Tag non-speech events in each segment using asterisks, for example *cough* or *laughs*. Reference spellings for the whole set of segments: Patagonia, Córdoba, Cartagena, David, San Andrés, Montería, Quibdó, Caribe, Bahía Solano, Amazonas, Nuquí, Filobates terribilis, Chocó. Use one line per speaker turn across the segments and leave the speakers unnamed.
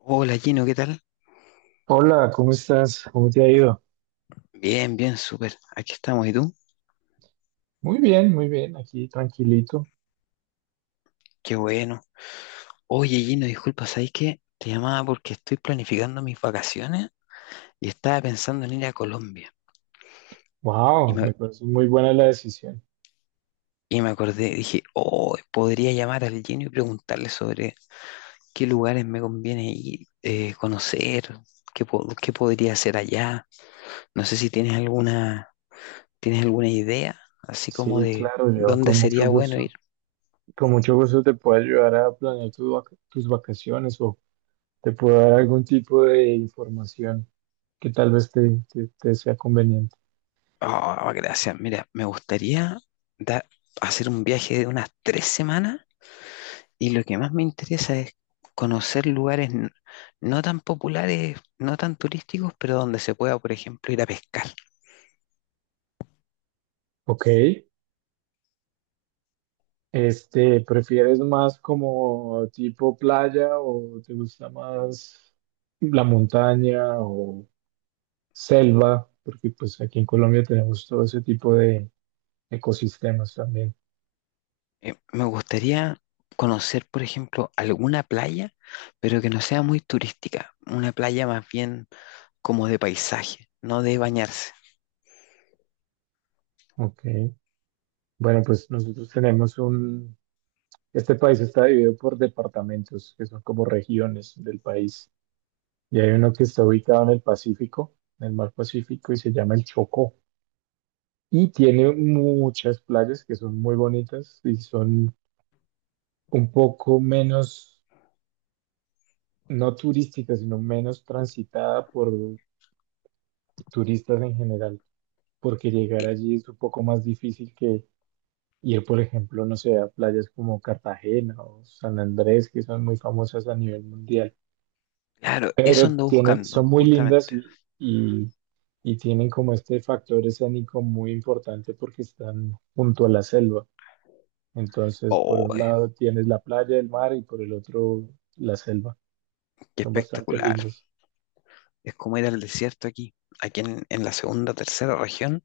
Hola Gino, ¿qué tal?
Hola, ¿cómo estás? ¿Cómo te ha ido?
Bien, bien, súper. Aquí estamos, ¿y tú?
Muy bien, aquí tranquilito.
Qué bueno. Oye Gino, disculpa, ¿sabes qué? Te llamaba porque estoy planificando mis vacaciones y estaba pensando en ir a Colombia. Y
Wow,
me,
me parece muy buena la decisión.
y me acordé, dije, oh, podría llamar al Gino y preguntarle sobre qué lugares me conviene ir, conocer, qué, qué podría hacer allá. No sé si tienes alguna idea, así como
Sí,
de
claro, yo
dónde sería bueno ir.
con mucho gusto te puedo ayudar a planear tus vacaciones, o te puedo dar algún tipo de información que tal vez te sea conveniente.
Oh, gracias. Mira, me gustaría dar- hacer un viaje de unas 3 semanas y lo que más me interesa es conocer lugares no tan populares, no tan turísticos, pero donde se pueda, por ejemplo, ir a pescar.
Ok, este, ¿prefieres más como tipo playa o te gusta más la montaña, selva? Porque pues aquí en Colombia tenemos todo ese tipo de ecosistemas también.
Me gustaría conocer, por ejemplo, alguna playa, pero que no sea muy turística, una playa más bien como de paisaje, no de bañarse.
Ok. Bueno, pues nosotros tenemos un, este país está dividido por departamentos, que son como regiones del país. Y hay uno que está ubicado en el Pacífico, en el mar Pacífico, y se llama el Chocó. Y tiene muchas playas que son muy bonitas y son un poco menos, no turísticas, sino menos transitada por turistas en general, porque llegar
Eh,
allí es un poco más difícil que ir, por ejemplo, no sé, a playas como Cartagena o San Andrés, que son muy famosas a nivel mundial,
claro, eso
pero
ando
tienen,
buscando,
son muy lindas
justamente.
y tienen como este factor escénico muy importante porque están junto a la selva. Entonces, por
Oh,
un lado tienes la playa, el mar, y por el otro la selva.
qué
Son bastante
espectacular.
lindos.
Es como ir al desierto aquí. Aquí en la segunda, tercera región,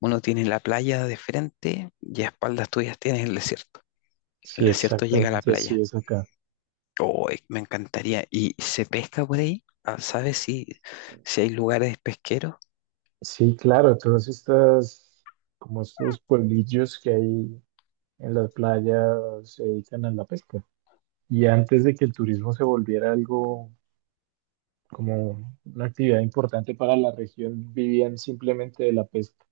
uno tiene la playa de frente y a espaldas tuyas tienes el desierto. El
Sí,
desierto llega a la
exactamente así
playa.
es acá.
Oh, me encantaría. ¿Y se pesca por ahí? Ah, ¿sabes si hay lugares pesqueros?
Sí, claro, todos estos, como estos pueblillos que hay en las playas, se dedican a la pesca. Y antes de que el turismo se volviera algo como una actividad importante para la región, vivían simplemente de la pesca.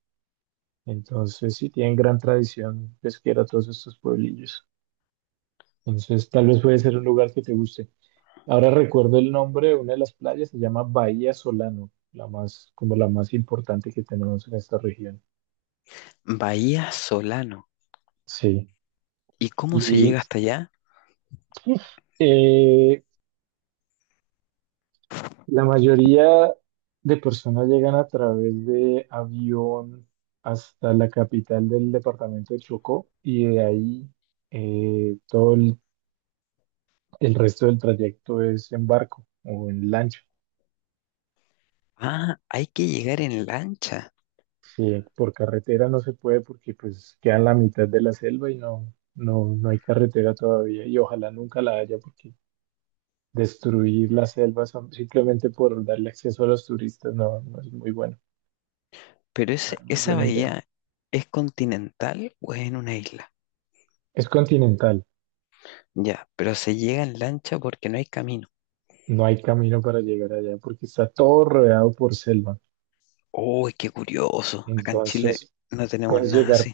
Entonces sí tienen gran tradición pesquera todos estos pueblillos. Entonces tal vez puede ser un lugar que te guste. Ahora recuerdo el nombre de una de las playas, se llama Bahía Solano, la más, como la más importante que tenemos en esta región.
Bahía Solano.
Sí.
¿Y cómo se
Y,
llega hasta allá?
eh, La mayoría de personas llegan a través de avión hasta la capital del departamento de Chocó, y de ahí todo el resto del trayecto es en barco o en lancha.
Ah, hay que llegar en lancha.
Sí, por carretera no se puede porque pues queda en la mitad de la selva y no, no, no hay carretera todavía, y ojalá nunca la haya porque destruir la selva simplemente por darle acceso a los turistas no, no es muy bueno,
Pero
no es
esa
buena idea.
bahía, ¿es continental o es en una isla?
Es continental.
Ya, pero se llega en lancha porque no hay camino.
No hay camino para llegar allá porque está todo rodeado por selva.
Uy, qué curioso. Acá en Chile
Entonces,
no tenemos
puedes
nada
llegar,
así.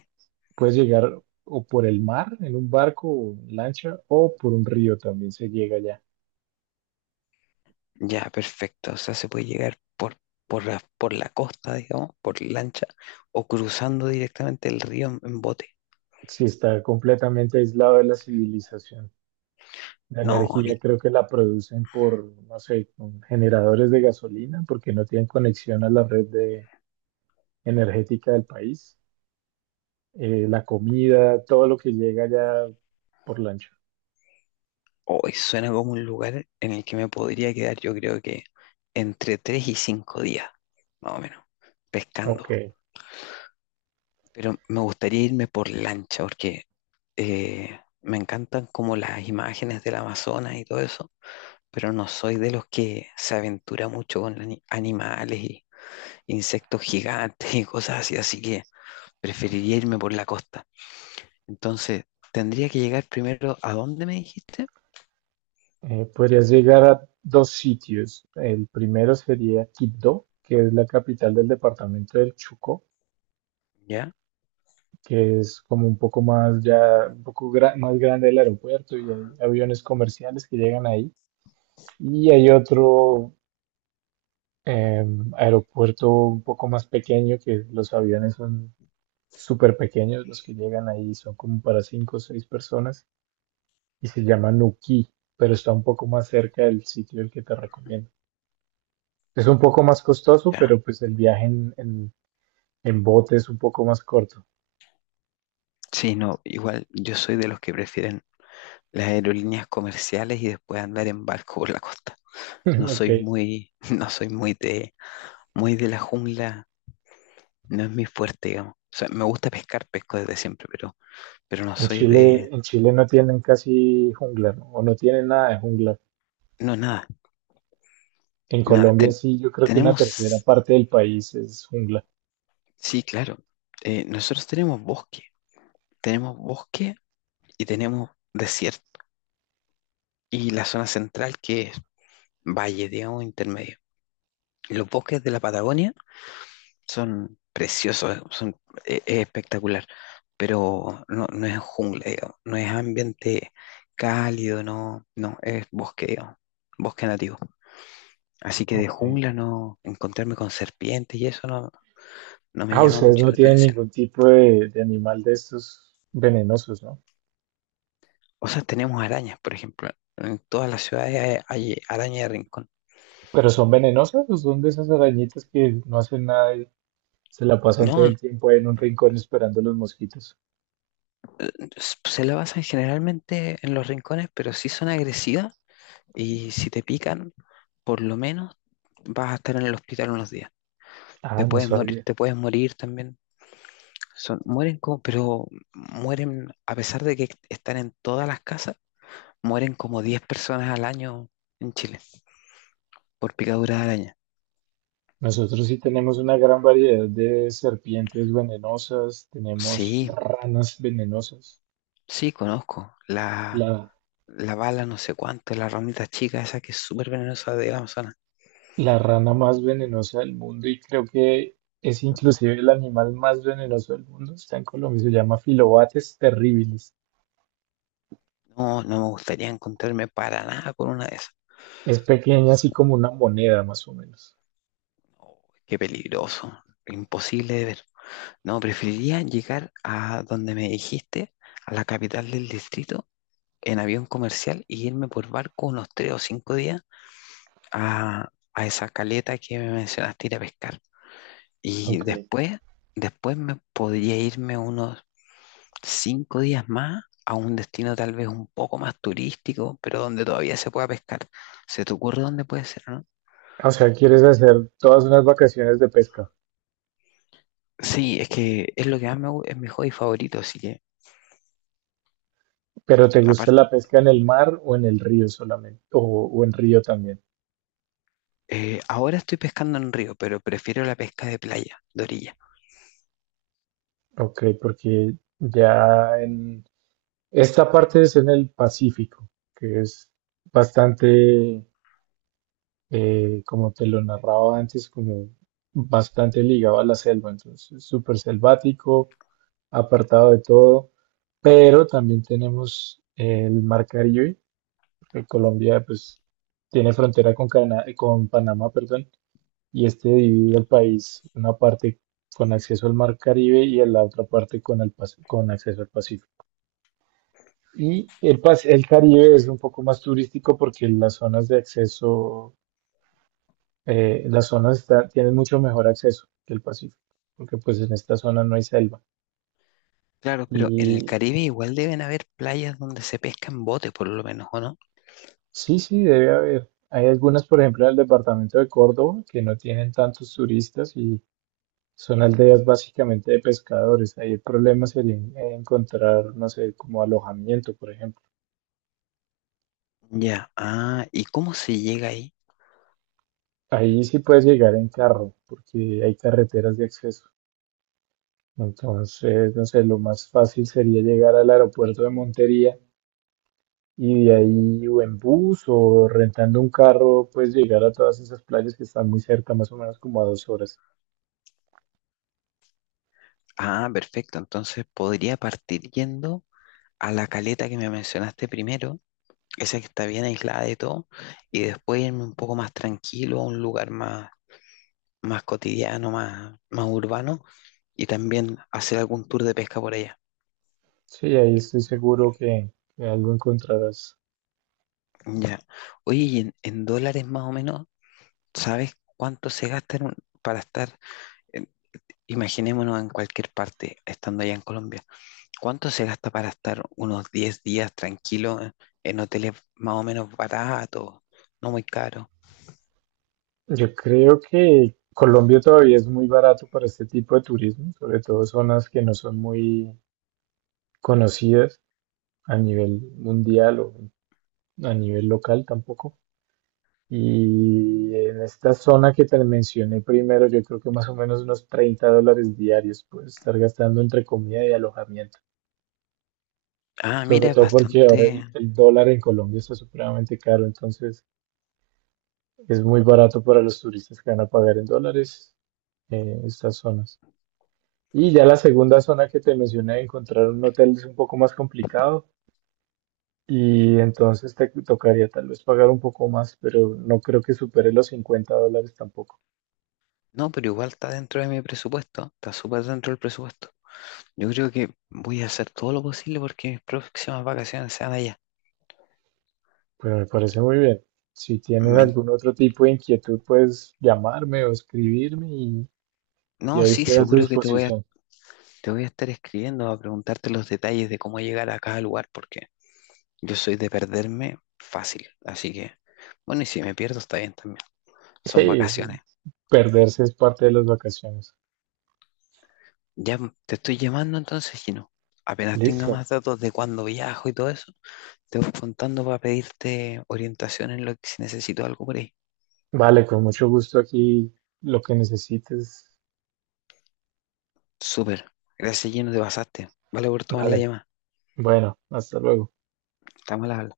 puedes llegar o por el mar en un barco o lancha, o por un río también se llega allá.
Ya, perfecto. O sea, se puede llegar por la costa, digamos, por lancha, o cruzando directamente el río en bote.
Si está completamente aislado de la civilización. La
No, a mí,
energía creo que la producen por, no sé, con generadores de gasolina porque no tienen conexión a la red energética del país. La comida, todo lo que llega allá, por lancha.
hoy suena como un lugar en el que me podría quedar, yo creo que entre 3 y 5 días, más o menos, pescando.
Ok.
Pero me gustaría irme por lancha, porque me encantan como las imágenes del Amazonas y todo eso. Pero no soy de los que se aventura mucho con animales y insectos gigantes y cosas así, así que preferiría irme por la costa. Entonces, tendría que llegar primero a dónde me dijiste.
Podrías llegar a dos sitios. El primero sería Quibdó, que es la capital del departamento del Chocó,
Ya,
que es como un poco más ya, más grande el aeropuerto, y hay aviones comerciales que llegan ahí. Y hay otro eh, aeropuerto un poco más pequeño, que los aviones son súper pequeños, los que llegan ahí son como para cinco o seis personas, y se llama Nuquí, pero está un poco más cerca del sitio del que te recomiendo. Es un poco más costoso,
ya.
pero pues el viaje en bote es un poco más corto.
Sí, no, igual yo soy de los que prefieren las aerolíneas comerciales y después andar en barco por la costa. No
*laughs* Ok.
soy muy, *laughs* no soy muy de la jungla, no es mi fuerte, digamos. O sea, me gusta pescar, pesco desde siempre, pero no soy de,
En Chile no tienen casi jungla, ¿no? O no tienen nada de jungla.
no, nada.
En
Nada,
Colombia sí, yo creo que una tercera
tenemos,
parte del país es jungla.
sí, claro, nosotros tenemos bosque y tenemos desierto y la zona central que es valle, digamos, intermedio. Los bosques de la Patagonia son preciosos, son, es espectacular, pero no, no es jungla, digamos, no es ambiente cálido, no, no, es bosque, digamos, bosque nativo. Así que de
Ok.
jungla no, encontrarme con serpientes y eso no, no me
Ah,
llama
ustedes
mucho
no
la
tienen
atención.
ningún tipo de animal de estos venenosos, ¿no?
O sea, tenemos arañas, por ejemplo. En todas las ciudades hay araña de rincón.
Pero ¿son venenosas o son de esas arañitas que no hacen nada y se la pasan todo
No,
el tiempo ahí en un rincón esperando los mosquitos?
se la basan generalmente en los rincones, pero sí son agresivas y si te pican, por lo menos vas a estar en el hospital unos días.
Ah, no sabía.
Te puedes morir también. Son, mueren como, pero mueren, a pesar de que están en todas las casas, mueren como 10 personas al año en Chile por picadura de araña.
Nosotros sí tenemos una gran variedad de serpientes venenosas, tenemos
Sí,
ranas venenosas,
sí, conozco. La,
la,
la bala no sé cuánto, la ramita chica esa que es súper venenosa de la Amazonas.
la rana más venenosa del mundo, y creo que es inclusive el animal más venenoso del mundo, está en Colombia, se llama Filobates terribilis.
No, no me gustaría encontrarme para nada con una de esas.
Es pequeña, así como una moneda más o menos.
No, qué peligroso, imposible de ver. No, preferiría llegar a donde me dijiste, a la capital del distrito, en avión comercial y irme por barco unos 3 o 5 días a esa caleta que me mencionaste ir a pescar. Y
Ok.
después, después me podría irme unos 5 días más a un destino tal vez un poco más turístico, pero donde todavía se pueda pescar. ¿Se te ocurre dónde puede ser, no?
O sea, ¿quieres hacer todas unas vacaciones de pesca,
Sí, es que es lo que más me gusta, es mi hobby favorito, así que
pero te gusta
aparte,
la pesca en el mar o en el río solamente? O en río también.
ahora estoy pescando en río, pero prefiero la pesca de playa, de orilla.
Ok, porque ya en esta parte es en el Pacífico, que es bastante, como te lo narraba antes, como bastante ligado a la selva, entonces es súper selvático, apartado de todo, pero también tenemos el Mar Caribe, porque Colombia pues tiene frontera con Panamá, perdón, y este divide el país, una parte con acceso al Mar Caribe y la otra parte con acceso al Pacífico. Y el Caribe es un poco más turístico porque las zonas de acceso, las zonas tienen mucho mejor acceso que el Pacífico, porque pues en esta zona no hay selva.
Claro, pero en el
Y
Caribe igual deben haber playas donde se pesca en bote, por lo menos, ¿o no?
sí, sí, debe haber. Hay algunas, por ejemplo, en el departamento de Córdoba, que no tienen tantos turistas y son aldeas básicamente de pescadores. Ahí el problema sería encontrar, no sé, como alojamiento, por ejemplo.
Ya, ah, ¿y cómo se llega ahí?
Ahí sí puedes llegar en carro, porque hay carreteras de acceso. Entonces, no sé, lo más fácil sería llegar al aeropuerto de Montería, y de ahí o en bus o rentando un carro, pues llegar a todas esas playas que están muy cerca, más o menos como a 2 horas.
Ah, perfecto, entonces podría partir yendo a la caleta que me mencionaste primero, esa que está bien aislada de todo, y después irme un poco más tranquilo a un lugar más, más cotidiano, más, más urbano, y también hacer algún tour de pesca por allá.
Sí, ahí estoy seguro que algo encontrarás.
Ya. Oye, y en dólares más o menos, ¿sabes cuánto se gasta en para estar, en- imaginémonos en cualquier parte, estando allá en Colombia, ¿cuánto se gasta para estar unos 10 días tranquilo en hoteles más o menos baratos, no muy caros?
Yo creo que Colombia todavía es muy barato para este tipo de turismo, sobre todo zonas que no son muy conocidas a nivel mundial o a nivel local tampoco. Y en esta zona que te mencioné primero, yo creo que más o menos unos $30 diarios puedes estar gastando entre comida y alojamiento.
Ah,
Sobre
mira, es
todo porque ahora
bastante.
el dólar en Colombia está supremamente caro, entonces es muy barato para los turistas que van a pagar en dólares estas zonas. Y ya la segunda zona que te mencioné, encontrar un hotel es un poco más complicado, y entonces te tocaría tal vez pagar un poco más, pero no creo que supere los $50 tampoco.
No, pero igual está dentro de mi presupuesto, está súper dentro del presupuesto. Yo creo que voy a hacer todo lo posible porque mis próximas vacaciones sean allá.
Pues me parece muy bien. Si tienes
Me in-
algún otro tipo de inquietud, puedes llamarme o escribirme, y
no,
ahí
sí,
estoy a tu
seguro que te voy a,
disposición.
te voy a estar escribiendo a preguntarte los detalles de cómo llegar a cada lugar porque yo soy de perderme fácil. Así que, bueno, y si me pierdo está bien también.
Sí,
Son vacaciones.
perderse es parte de las vacaciones.
Ya te estoy llamando entonces, Gino. Apenas tenga
Listo.
más datos de cuándo viajo y todo eso, te voy contando para pedirte orientación en lo que si necesito algo por ahí.
Vale, con mucho gusto, aquí lo que necesites.
Súper. Gracias, lleno de pasaste. Vale por tomar la
Vale.
llamada.
Bueno, hasta luego.
Estamos a la habla.